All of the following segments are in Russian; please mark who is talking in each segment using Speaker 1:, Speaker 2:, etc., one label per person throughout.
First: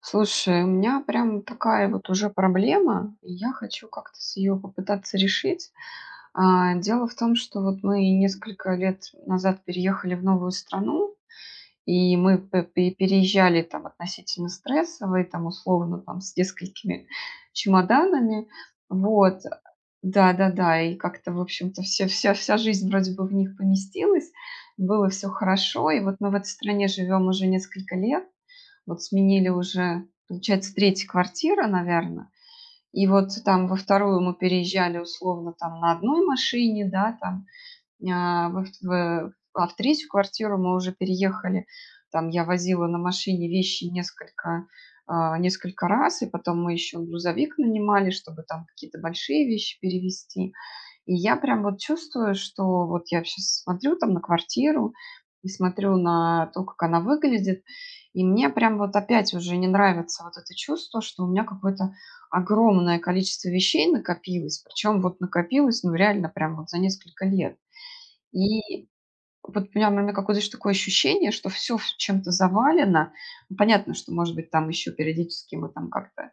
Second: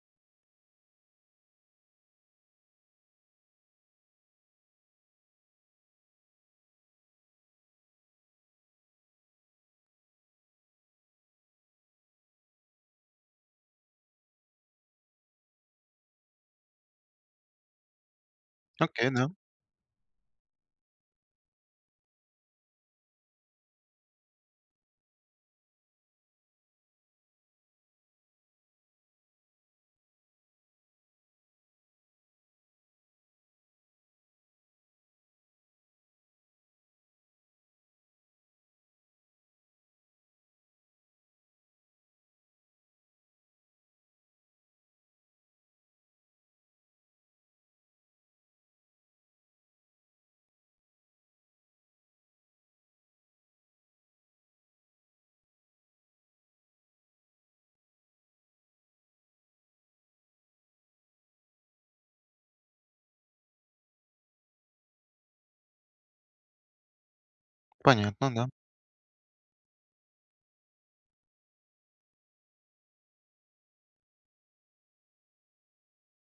Speaker 1: Слушай, у меня прям такая вот уже проблема, и я хочу как-то с ее попытаться решить. Дело в том, что вот мы несколько лет назад переехали в новую страну, и мы переезжали там относительно стрессово, и там условно там с несколькими чемоданами.
Speaker 2: Окей, да,
Speaker 1: Вот, да, да, да, и как-то, в общем-то, все, вся жизнь вроде бы в них поместилась, было все хорошо, и вот мы в этой стране живем уже несколько лет, вот сменили уже, получается, третья квартира, наверное. И вот там во вторую мы переезжали условно там на одной машине, да, там, а, во в- а в третью квартиру мы уже переехали. Там я возила на машине вещи несколько, несколько раз, и потом мы еще грузовик нанимали, чтобы там какие-то большие вещи перевезти. И я прям вот чувствую, что вот я сейчас смотрю там на квартиру и смотрю на то, как она выглядит, и мне прям вот опять уже не нравится вот это чувство, что у меня какое-то огромное количество вещей накопилось, причем вот накопилось, ну, реально прям вот за несколько лет.
Speaker 2: понятно, да.
Speaker 1: И вот прям у меня какое-то ещё такое ощущение, что все чем-то завалено. Ну, понятно, что, может быть, там еще периодически мы там как-то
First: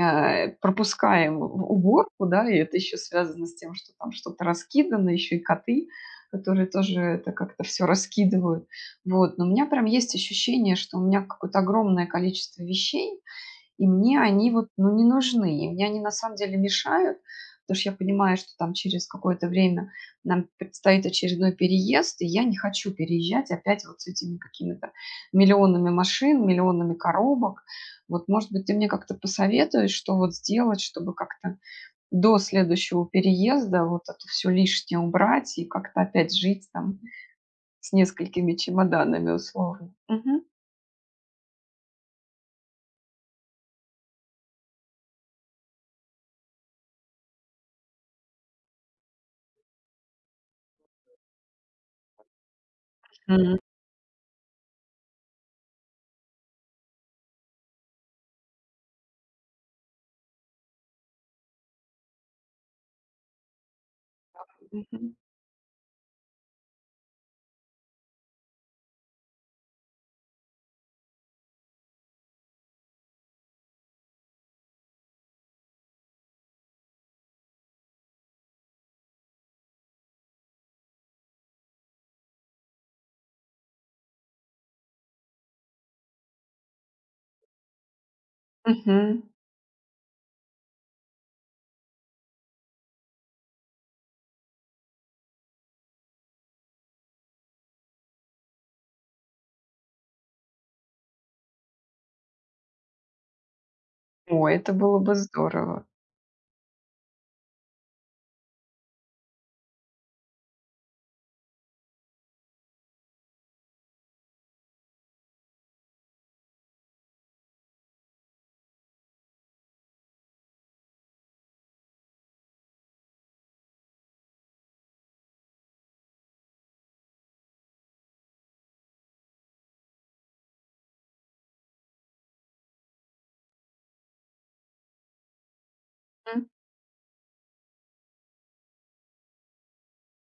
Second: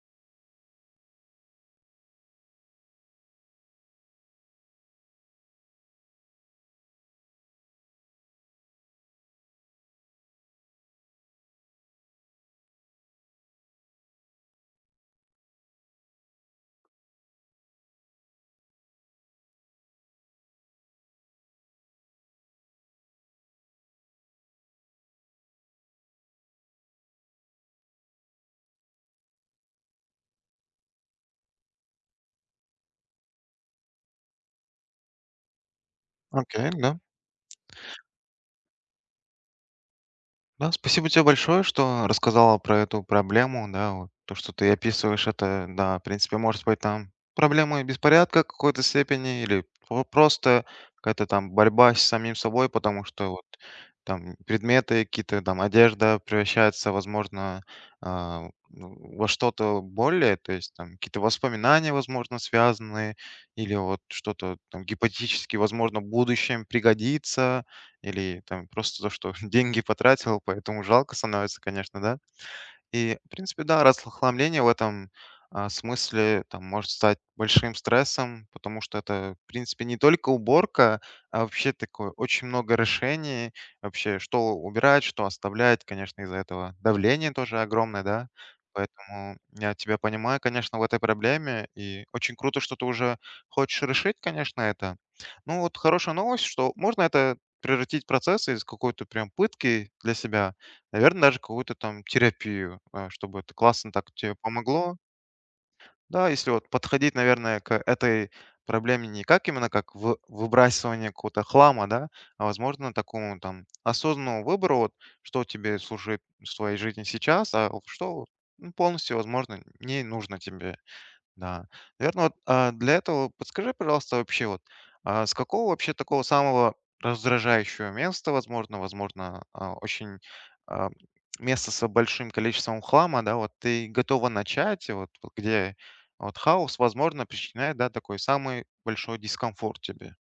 Speaker 1: пропускаем в уборку, да, и это еще связано с тем, что там что-то раскидано, еще и коты, которые тоже это как-то все раскидывают. Вот, но у меня прям есть ощущение, что у меня какое-то огромное количество вещей, и мне они вот, ну, не нужны. И мне они на самом деле мешают, потому что я понимаю, что там через какое-то время нам предстоит очередной переезд, и я не хочу переезжать опять вот с этими какими-то миллионами машин, миллионами коробок. Вот, может быть, ты мне как-то посоветуешь, что вот сделать, чтобы как-то до следующего переезда вот это все лишнее убрать и как-то опять жить
Speaker 2: Окей, да.
Speaker 1: там с несколькими чемоданами условно. Мгм.
Speaker 2: Да, спасибо тебе большое, что рассказала про эту проблему, да, вот то, что ты описываешь, это, да, в принципе, может быть, там проблемы беспорядка какой-то степени или просто какая-то там борьба с самим собой, потому что вот
Speaker 1: Мгм.
Speaker 2: там предметы какие-то, там одежда превращается, возможно, ну, во что-то более, то есть там какие-то воспоминания, возможно, связанные, или вот что-то там
Speaker 1: Мгм.
Speaker 2: гипотетически, возможно, в будущем пригодится, или там просто то, что деньги потратил, поэтому жалко становится, конечно, да. И, в принципе, да, расхламление в этом смысле там, может стать большим стрессом, потому что это, в принципе, не только уборка, а вообще такое очень много решений, вообще что убирать, что оставлять, конечно, из-за этого давление тоже огромное, да,
Speaker 1: Мгм.
Speaker 2: поэтому я тебя понимаю, конечно, в этой проблеме, и очень круто, что ты уже хочешь решить, конечно, это. Ну вот хорошая новость, что можно это превратить в процесс из какой-то прям пытки для себя, наверное, даже какую-то там терапию, чтобы это классно так тебе
Speaker 1: О, это
Speaker 2: помогло.
Speaker 1: было бы здорово.
Speaker 2: Да, если вот подходить, наверное, к этой проблеме не как именно как вы выбрасывание какого-то хлама, да, возможно, такому там осознанному выбору, вот что тебе служит в твоей жизни сейчас, а вот что, ну, полностью, возможно, не нужно тебе. Да. Наверное, вот, для этого подскажи, пожалуйста, вообще вот, с какого вообще такого самого раздражающего места, возможно, а, место с большим количеством хлама, да, вот ты готова начать, и вот где вот
Speaker 1: М.
Speaker 2: хаос, возможно, причиняет, да, такой самый большой дискомфорт тебе.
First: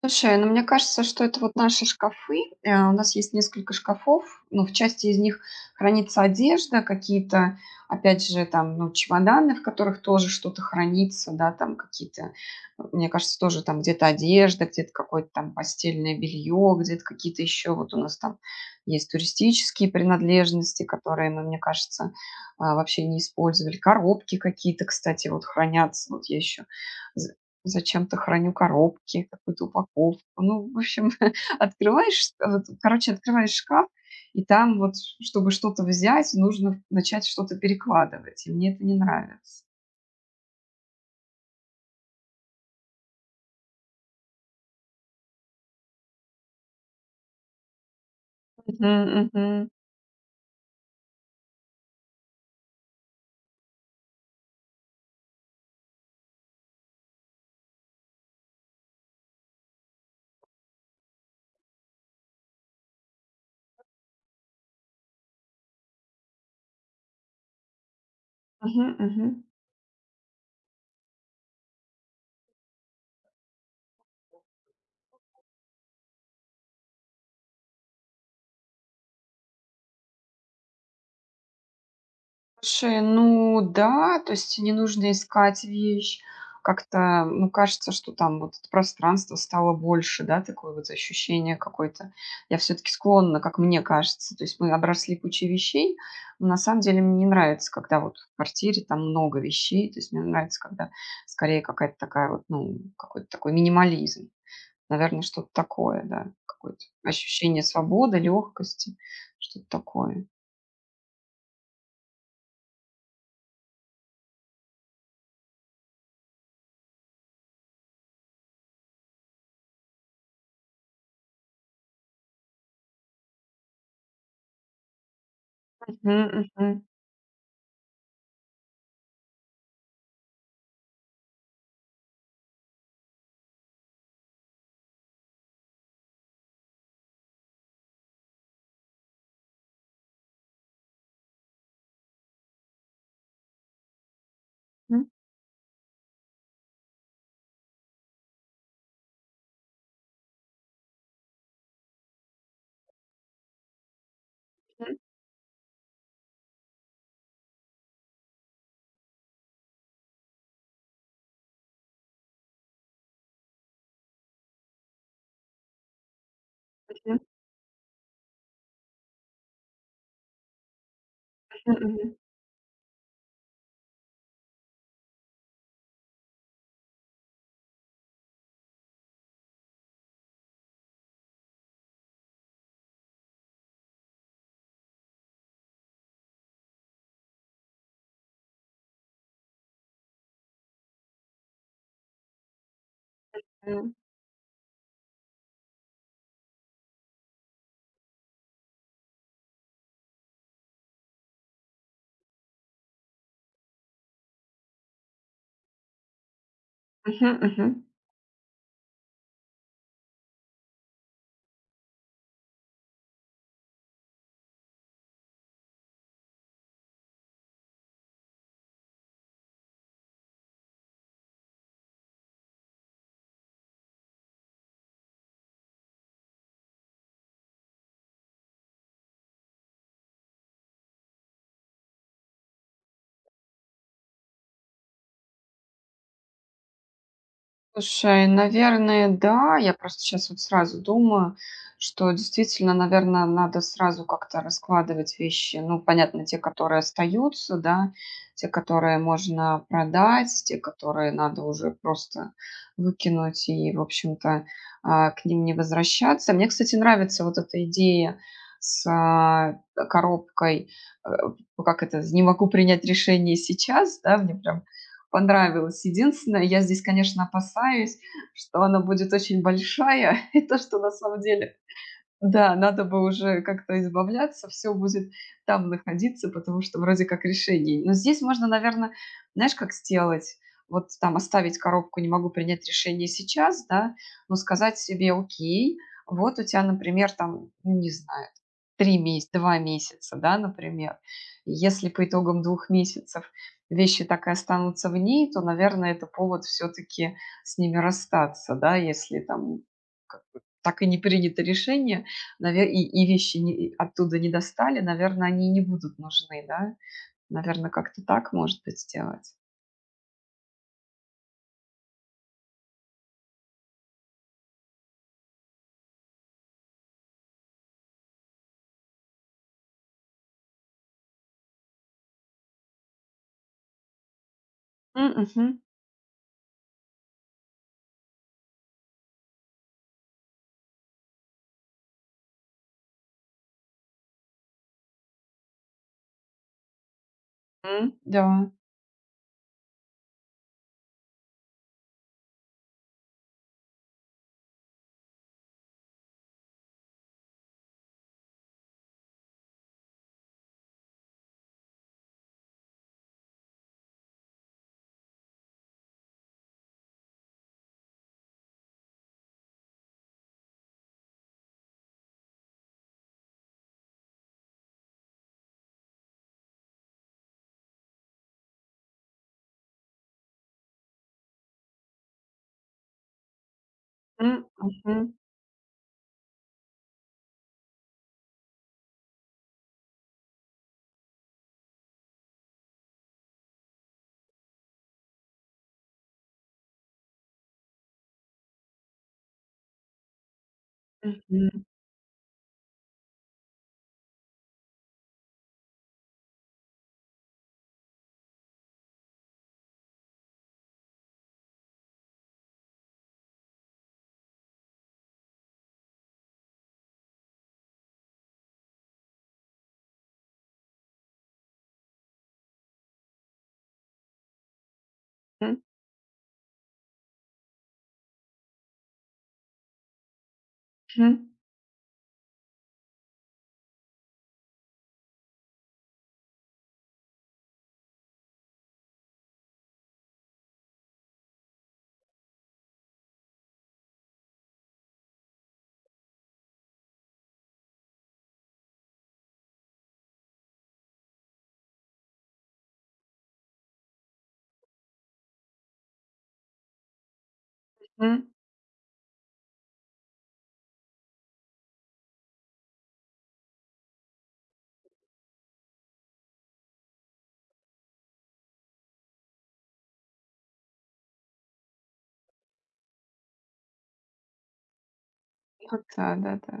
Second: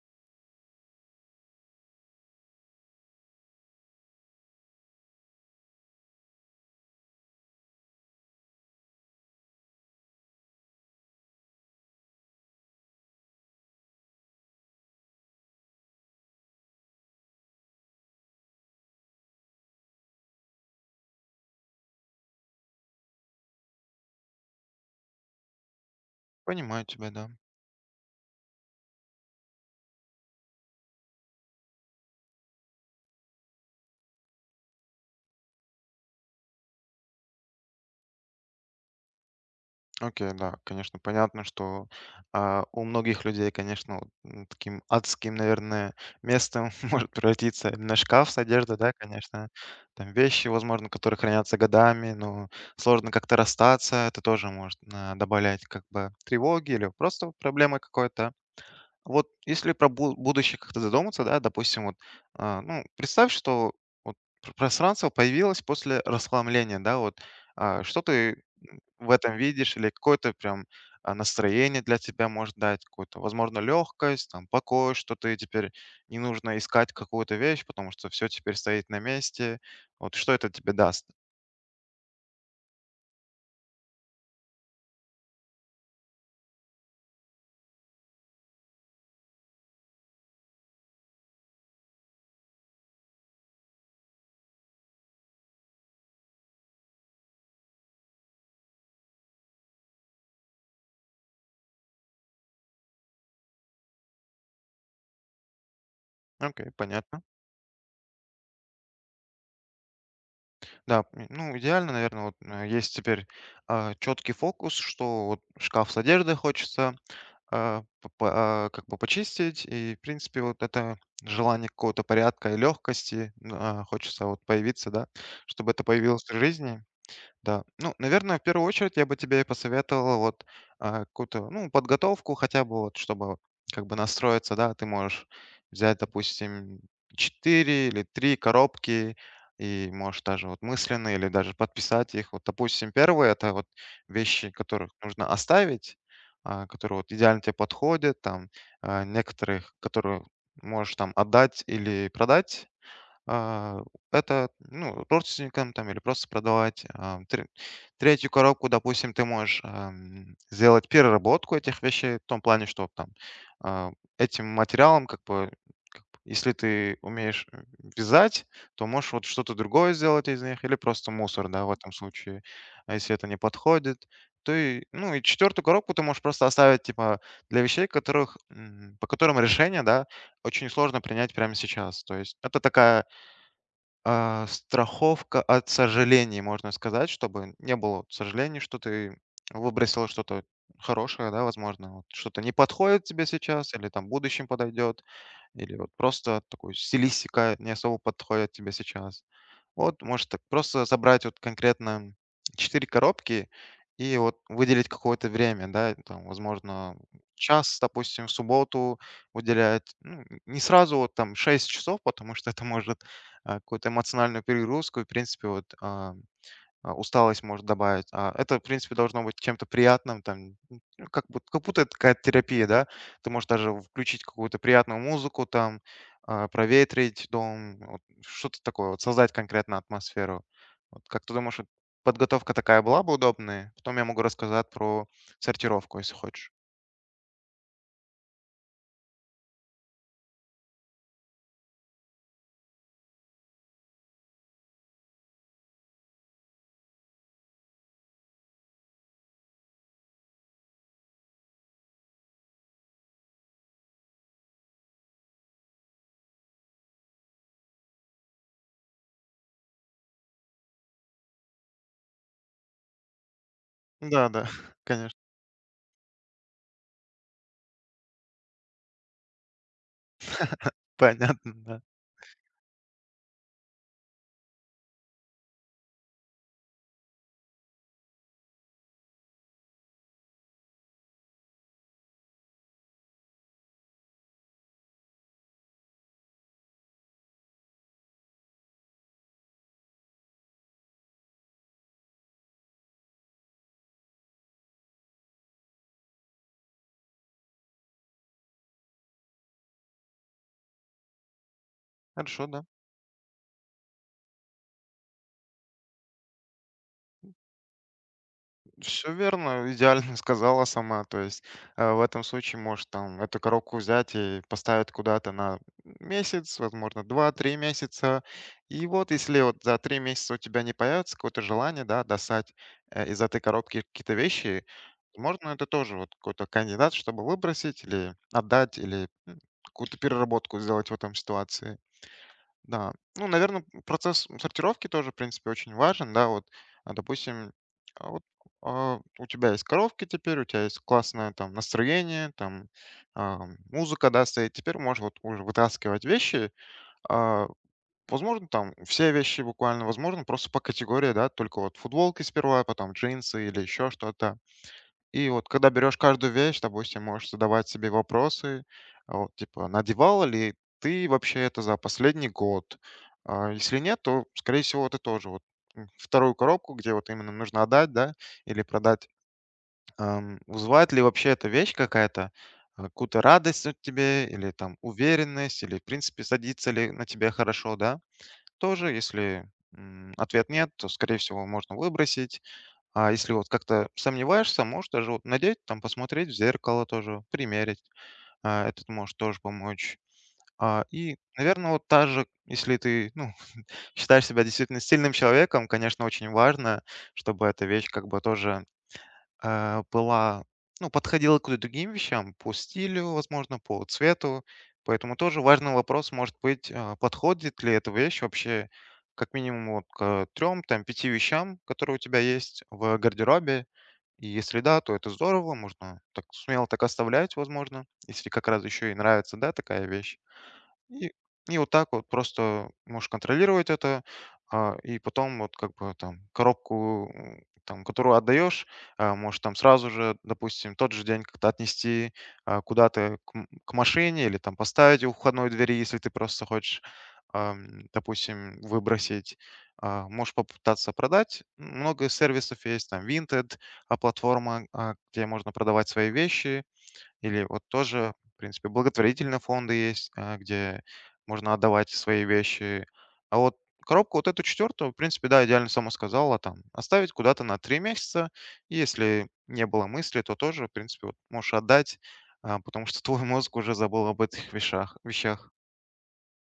Speaker 1: Слушай, ну мне кажется, что это вот наши шкафы. У нас есть несколько шкафов, ну, в части из них хранится одежда, какие-то, опять же, там, ну, чемоданы, в которых тоже что-то хранится, да, там какие-то, мне кажется, тоже там где-то одежда, где-то какое-то там постельное белье, где-то какие-то еще вот у нас там есть туристические принадлежности, которые мы, мне кажется, вообще не использовали. Коробки какие-то, кстати, вот хранятся. Вот я еще
Speaker 2: Понимаю тебя, да.
Speaker 1: зачем-то храню коробки, какую-то упаковку. Ну, в общем, открываешь, вот, короче, открываешь шкаф, и там вот, чтобы что-то взять, нужно начать что-то перекладывать. И мне это не нравится.
Speaker 2: Окей, да, конечно, понятно, что у многих людей, конечно, вот, таким адским, наверное, местом может превратиться именно шкаф с одеждой, да,
Speaker 1: Мгм,
Speaker 2: конечно.
Speaker 1: мгм.
Speaker 2: Там вещи, возможно, которые хранятся годами, но сложно как-то расстаться. Это тоже может добавлять как бы тревоги или просто вот проблемы какой-то. Вот если про бу будущее как-то задуматься, да, допустим, вот, ну, представь, что вот пр пространство появилось после расхламления, да, вот, что ты,
Speaker 1: Мгм,
Speaker 2: в этом
Speaker 1: мгм.
Speaker 2: видишь или какое-то прям, настроение для тебя может дать, какую-то, возможно, легкость, там, покой, что ты теперь не нужно искать какую-то вещь, потому что все теперь стоит на месте. Вот что это тебе даст?
Speaker 1: Слушай, ну да, то есть не нужно искать вещь. Как-то, ну, кажется, что там вот это пространство стало больше, да, такое вот ощущение какое-то. Я все-таки склонна, как мне кажется. То есть мы обросли кучей вещей. Но на самом деле мне не нравится, когда вот в квартире там много вещей. То есть мне нравится, когда скорее какая-то такая вот, ну, какой-то такой минимализм. Наверное, что-то такое, да.
Speaker 2: Окей,
Speaker 1: Какое-то
Speaker 2: понятно.
Speaker 1: ощущение свободы, легкости, что-то такое.
Speaker 2: Да, ну, идеально, наверное, вот, есть теперь, четкий фокус, что вот шкаф с одеждой хочется как бы почистить. И, в принципе, вот это желание какого-то порядка и легкости, ну, хочется вот появиться, да, чтобы это появилось в жизни.
Speaker 1: Мгм.
Speaker 2: Да, ну, наверное, в первую очередь я бы тебе посоветовал вот какую-то, ну, подготовку хотя бы вот, чтобы как бы настроиться, да, ты можешь взять, допустим, 4 или 3 коробки и можешь даже вот мысленно или даже подписать их. Вот, допустим, первые это вот вещи, которых
Speaker 1: Мгм,
Speaker 2: нужно оставить, которые вот идеально тебе подходят, там, некоторых, которые можешь там отдать или продать, а, это,
Speaker 1: мгм,
Speaker 2: ну, родственникам там или просто продавать. Третью коробку, допустим, ты можешь сделать переработку этих вещей в том плане, что там а, этим материалом как бы, если ты
Speaker 1: мгм.
Speaker 2: умеешь вязать, то можешь вот что-то другое сделать из них, или просто мусор, да, в этом
Speaker 1: Мгм,
Speaker 2: случае, а если это не подходит. То и, ну, и четвертую коробку ты можешь просто оставить, типа, для вещей, которых, по которым решение, да, очень сложно принять прямо сейчас. То есть это такая страховка от сожалений, можно сказать, чтобы не было сожалений, что ты выбросила что-то хорошее, да, возможно, вот что-то не подходит тебе сейчас или
Speaker 1: м.
Speaker 2: там в будущем подойдет, или вот просто такой стилистика не особо подходит тебе сейчас. Вот, может, так просто собрать вот конкретно 4 коробки и вот выделить какое-то время, да, там, возможно,
Speaker 1: Мгм,
Speaker 2: час,
Speaker 1: мгм.
Speaker 2: допустим, в субботу уделять, ну, не сразу вот там 6 часов, потому что это может какую-то эмоциональную перегрузку, и, в принципе, вот усталость может добавить. Это, в принципе, должно быть чем-то приятным, там, ну, как будто это какая-то терапия, да. Ты можешь даже включить какую-то приятную музыку, там, проветрить дом, вот что-то такое, вот создать конкретно атмосферу. Вот как ты думаешь, вот подготовка такая была бы удобная? Потом я могу рассказать про сортировку, если хочешь.
Speaker 1: Слушай, наверное, да. Я просто сейчас вот сразу думаю, что действительно, наверное надо сразу как-то раскладывать вещи. Ну, понятно, те, которые остаются, да, те, которые можно продать, те, которые надо уже просто выкинуть и, в общем-то, к ним не возвращаться. Мне, кстати, нравится вот эта идея с, коробкой, э, как это, "не могу принять решение сейчас", да.
Speaker 2: Да,
Speaker 1: Мне
Speaker 2: да,
Speaker 1: прям
Speaker 2: конечно.
Speaker 1: понравилось. Единственное, я здесь, конечно, опасаюсь, что она будет очень большая, и то, что на самом
Speaker 2: Понятно,
Speaker 1: деле
Speaker 2: да.
Speaker 1: да, надо бы уже как-то избавляться, все будет там находиться, потому что вроде как решение. Но здесь можно, наверное, знаешь, как сделать? Вот там оставить коробку, не могу принять решение сейчас, да, но сказать себе, окей, вот у тебя, например, там, ну, не знаю, 3 месяца, 2 месяца, да, например. Если по итогам двух месяцев вещи так и останутся в ней, то, наверное, это повод все-таки с ними расстаться, да, если там как бы так и не принято решение,
Speaker 2: Хорошо, да.
Speaker 1: Навер и вещи не оттуда не достали, наверно, они не будут нужны, да? Наверно, как-то так, может быть,
Speaker 2: Все
Speaker 1: сделать.
Speaker 2: верно, идеально сказала сама. То есть, в этом случае можешь там эту коробку взять и поставить куда-то на месяц, возможно, 2-3 месяца. И вот если вот за 3 месяца у тебя не появится какое-то желание, да, достать, из этой коробки какие-то вещи,
Speaker 1: М,
Speaker 2: возможно,
Speaker 1: мгм,
Speaker 2: это тоже вот какой-то кандидат, чтобы выбросить или отдать, или, какую-то переработку сделать в этом ситуации. Да, ну, наверное, процесс сортировки тоже, в принципе, очень важен, да. Вот, допустим,
Speaker 1: м,
Speaker 2: вот,
Speaker 1: да.
Speaker 2: у тебя есть коровки теперь, у тебя есть классное там настроение, там, музыка, да, стоит. Теперь можешь вот уже вытаскивать вещи. А, возможно, там все вещи буквально, возможно, просто по категории, да, только вот футболки сперва, потом джинсы или еще что-то. И вот когда берешь каждую вещь, допустим, можешь задавать себе вопросы, вот, типа, надевала ли ты вообще это за последний год? Если нет, то, скорее всего, ты тоже вот вторую коробку, где вот именно нужно отдать, да, или продать. Вызывает ли вообще эта вещь какая-то какую-то радость от тебе,
Speaker 1: М,
Speaker 2: или там
Speaker 1: мгм,
Speaker 2: уверенность, или, в принципе, садится ли на тебя хорошо, да? Тоже, если ответ нет, то, скорее всего, можно выбросить. А если вот как-то сомневаешься, можешь даже вот надеть, там, посмотреть в зеркало тоже, примерить. Это может тоже помочь. И,
Speaker 1: мгм,
Speaker 2: наверное, вот та же, если ты, ну, считаешь себя действительно сильным человеком, конечно, очень важно, чтобы эта вещь как бы тоже была, ну, подходила к другим вещам по стилю, возможно, по цвету. Поэтому тоже важный вопрос может быть, подходит ли эта вещь вообще как минимум вот к трем, там, пяти вещам, которые у тебя есть в гардеробе, и если да, то это здорово,
Speaker 1: м,
Speaker 2: можно так смело так оставлять, возможно, если как раз еще и нравится, да, такая вещь. И,
Speaker 1: мгм,
Speaker 2: и вот так вот просто можешь контролировать это, и потом вот как бы там коробку, там, которую отдаешь, можешь там сразу же, допустим, тот же день как-то отнести куда-то к машине или там поставить у входной двери, если ты просто хочешь, допустим, выбросить. Можешь попытаться продать. Много сервисов есть, там Vinted, платформа, где можно продавать свои вещи, или вот тоже, в принципе, благотворительные фонды есть, где можно отдавать свои вещи. А вот коробку вот эту четвертую, в принципе, да, идеально сама сказала, там, оставить куда-то на 3 месяца. И если не было мысли, то тоже, в принципе, вот можешь отдать, потому что твой мозг уже забыл об этих вещах.
Speaker 1: вот да, да-да.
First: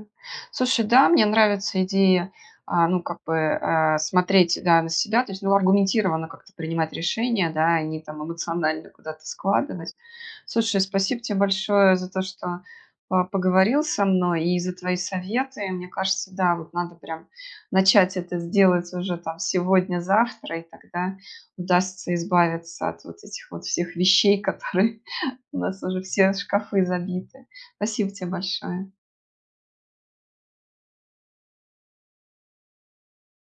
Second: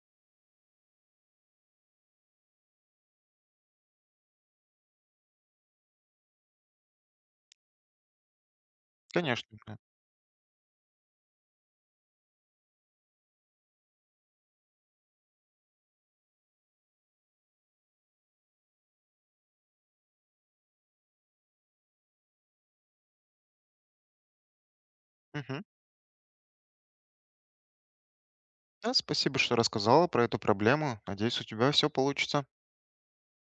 Speaker 1: Слушай, да, мне нравится идея, ну, как бы, смотреть, да, на себя, то есть, ну, аргументированно как-то принимать решения, да, а не там эмоционально куда-то
Speaker 2: Конечно. Да.
Speaker 1: складывать. Слушай, спасибо тебе большое за то, что поговорил со мной и за твои советы. Мне кажется, да, вот надо прям начать это сделать уже там сегодня, завтра, и тогда удастся избавиться от вот этих вот всех вещей, которые у
Speaker 2: Мгм.
Speaker 1: нас уже все шкафы забиты. Спасибо тебе большое.
Speaker 2: Да, спасибо, что рассказала про эту проблему. Надеюсь, у тебя все получится.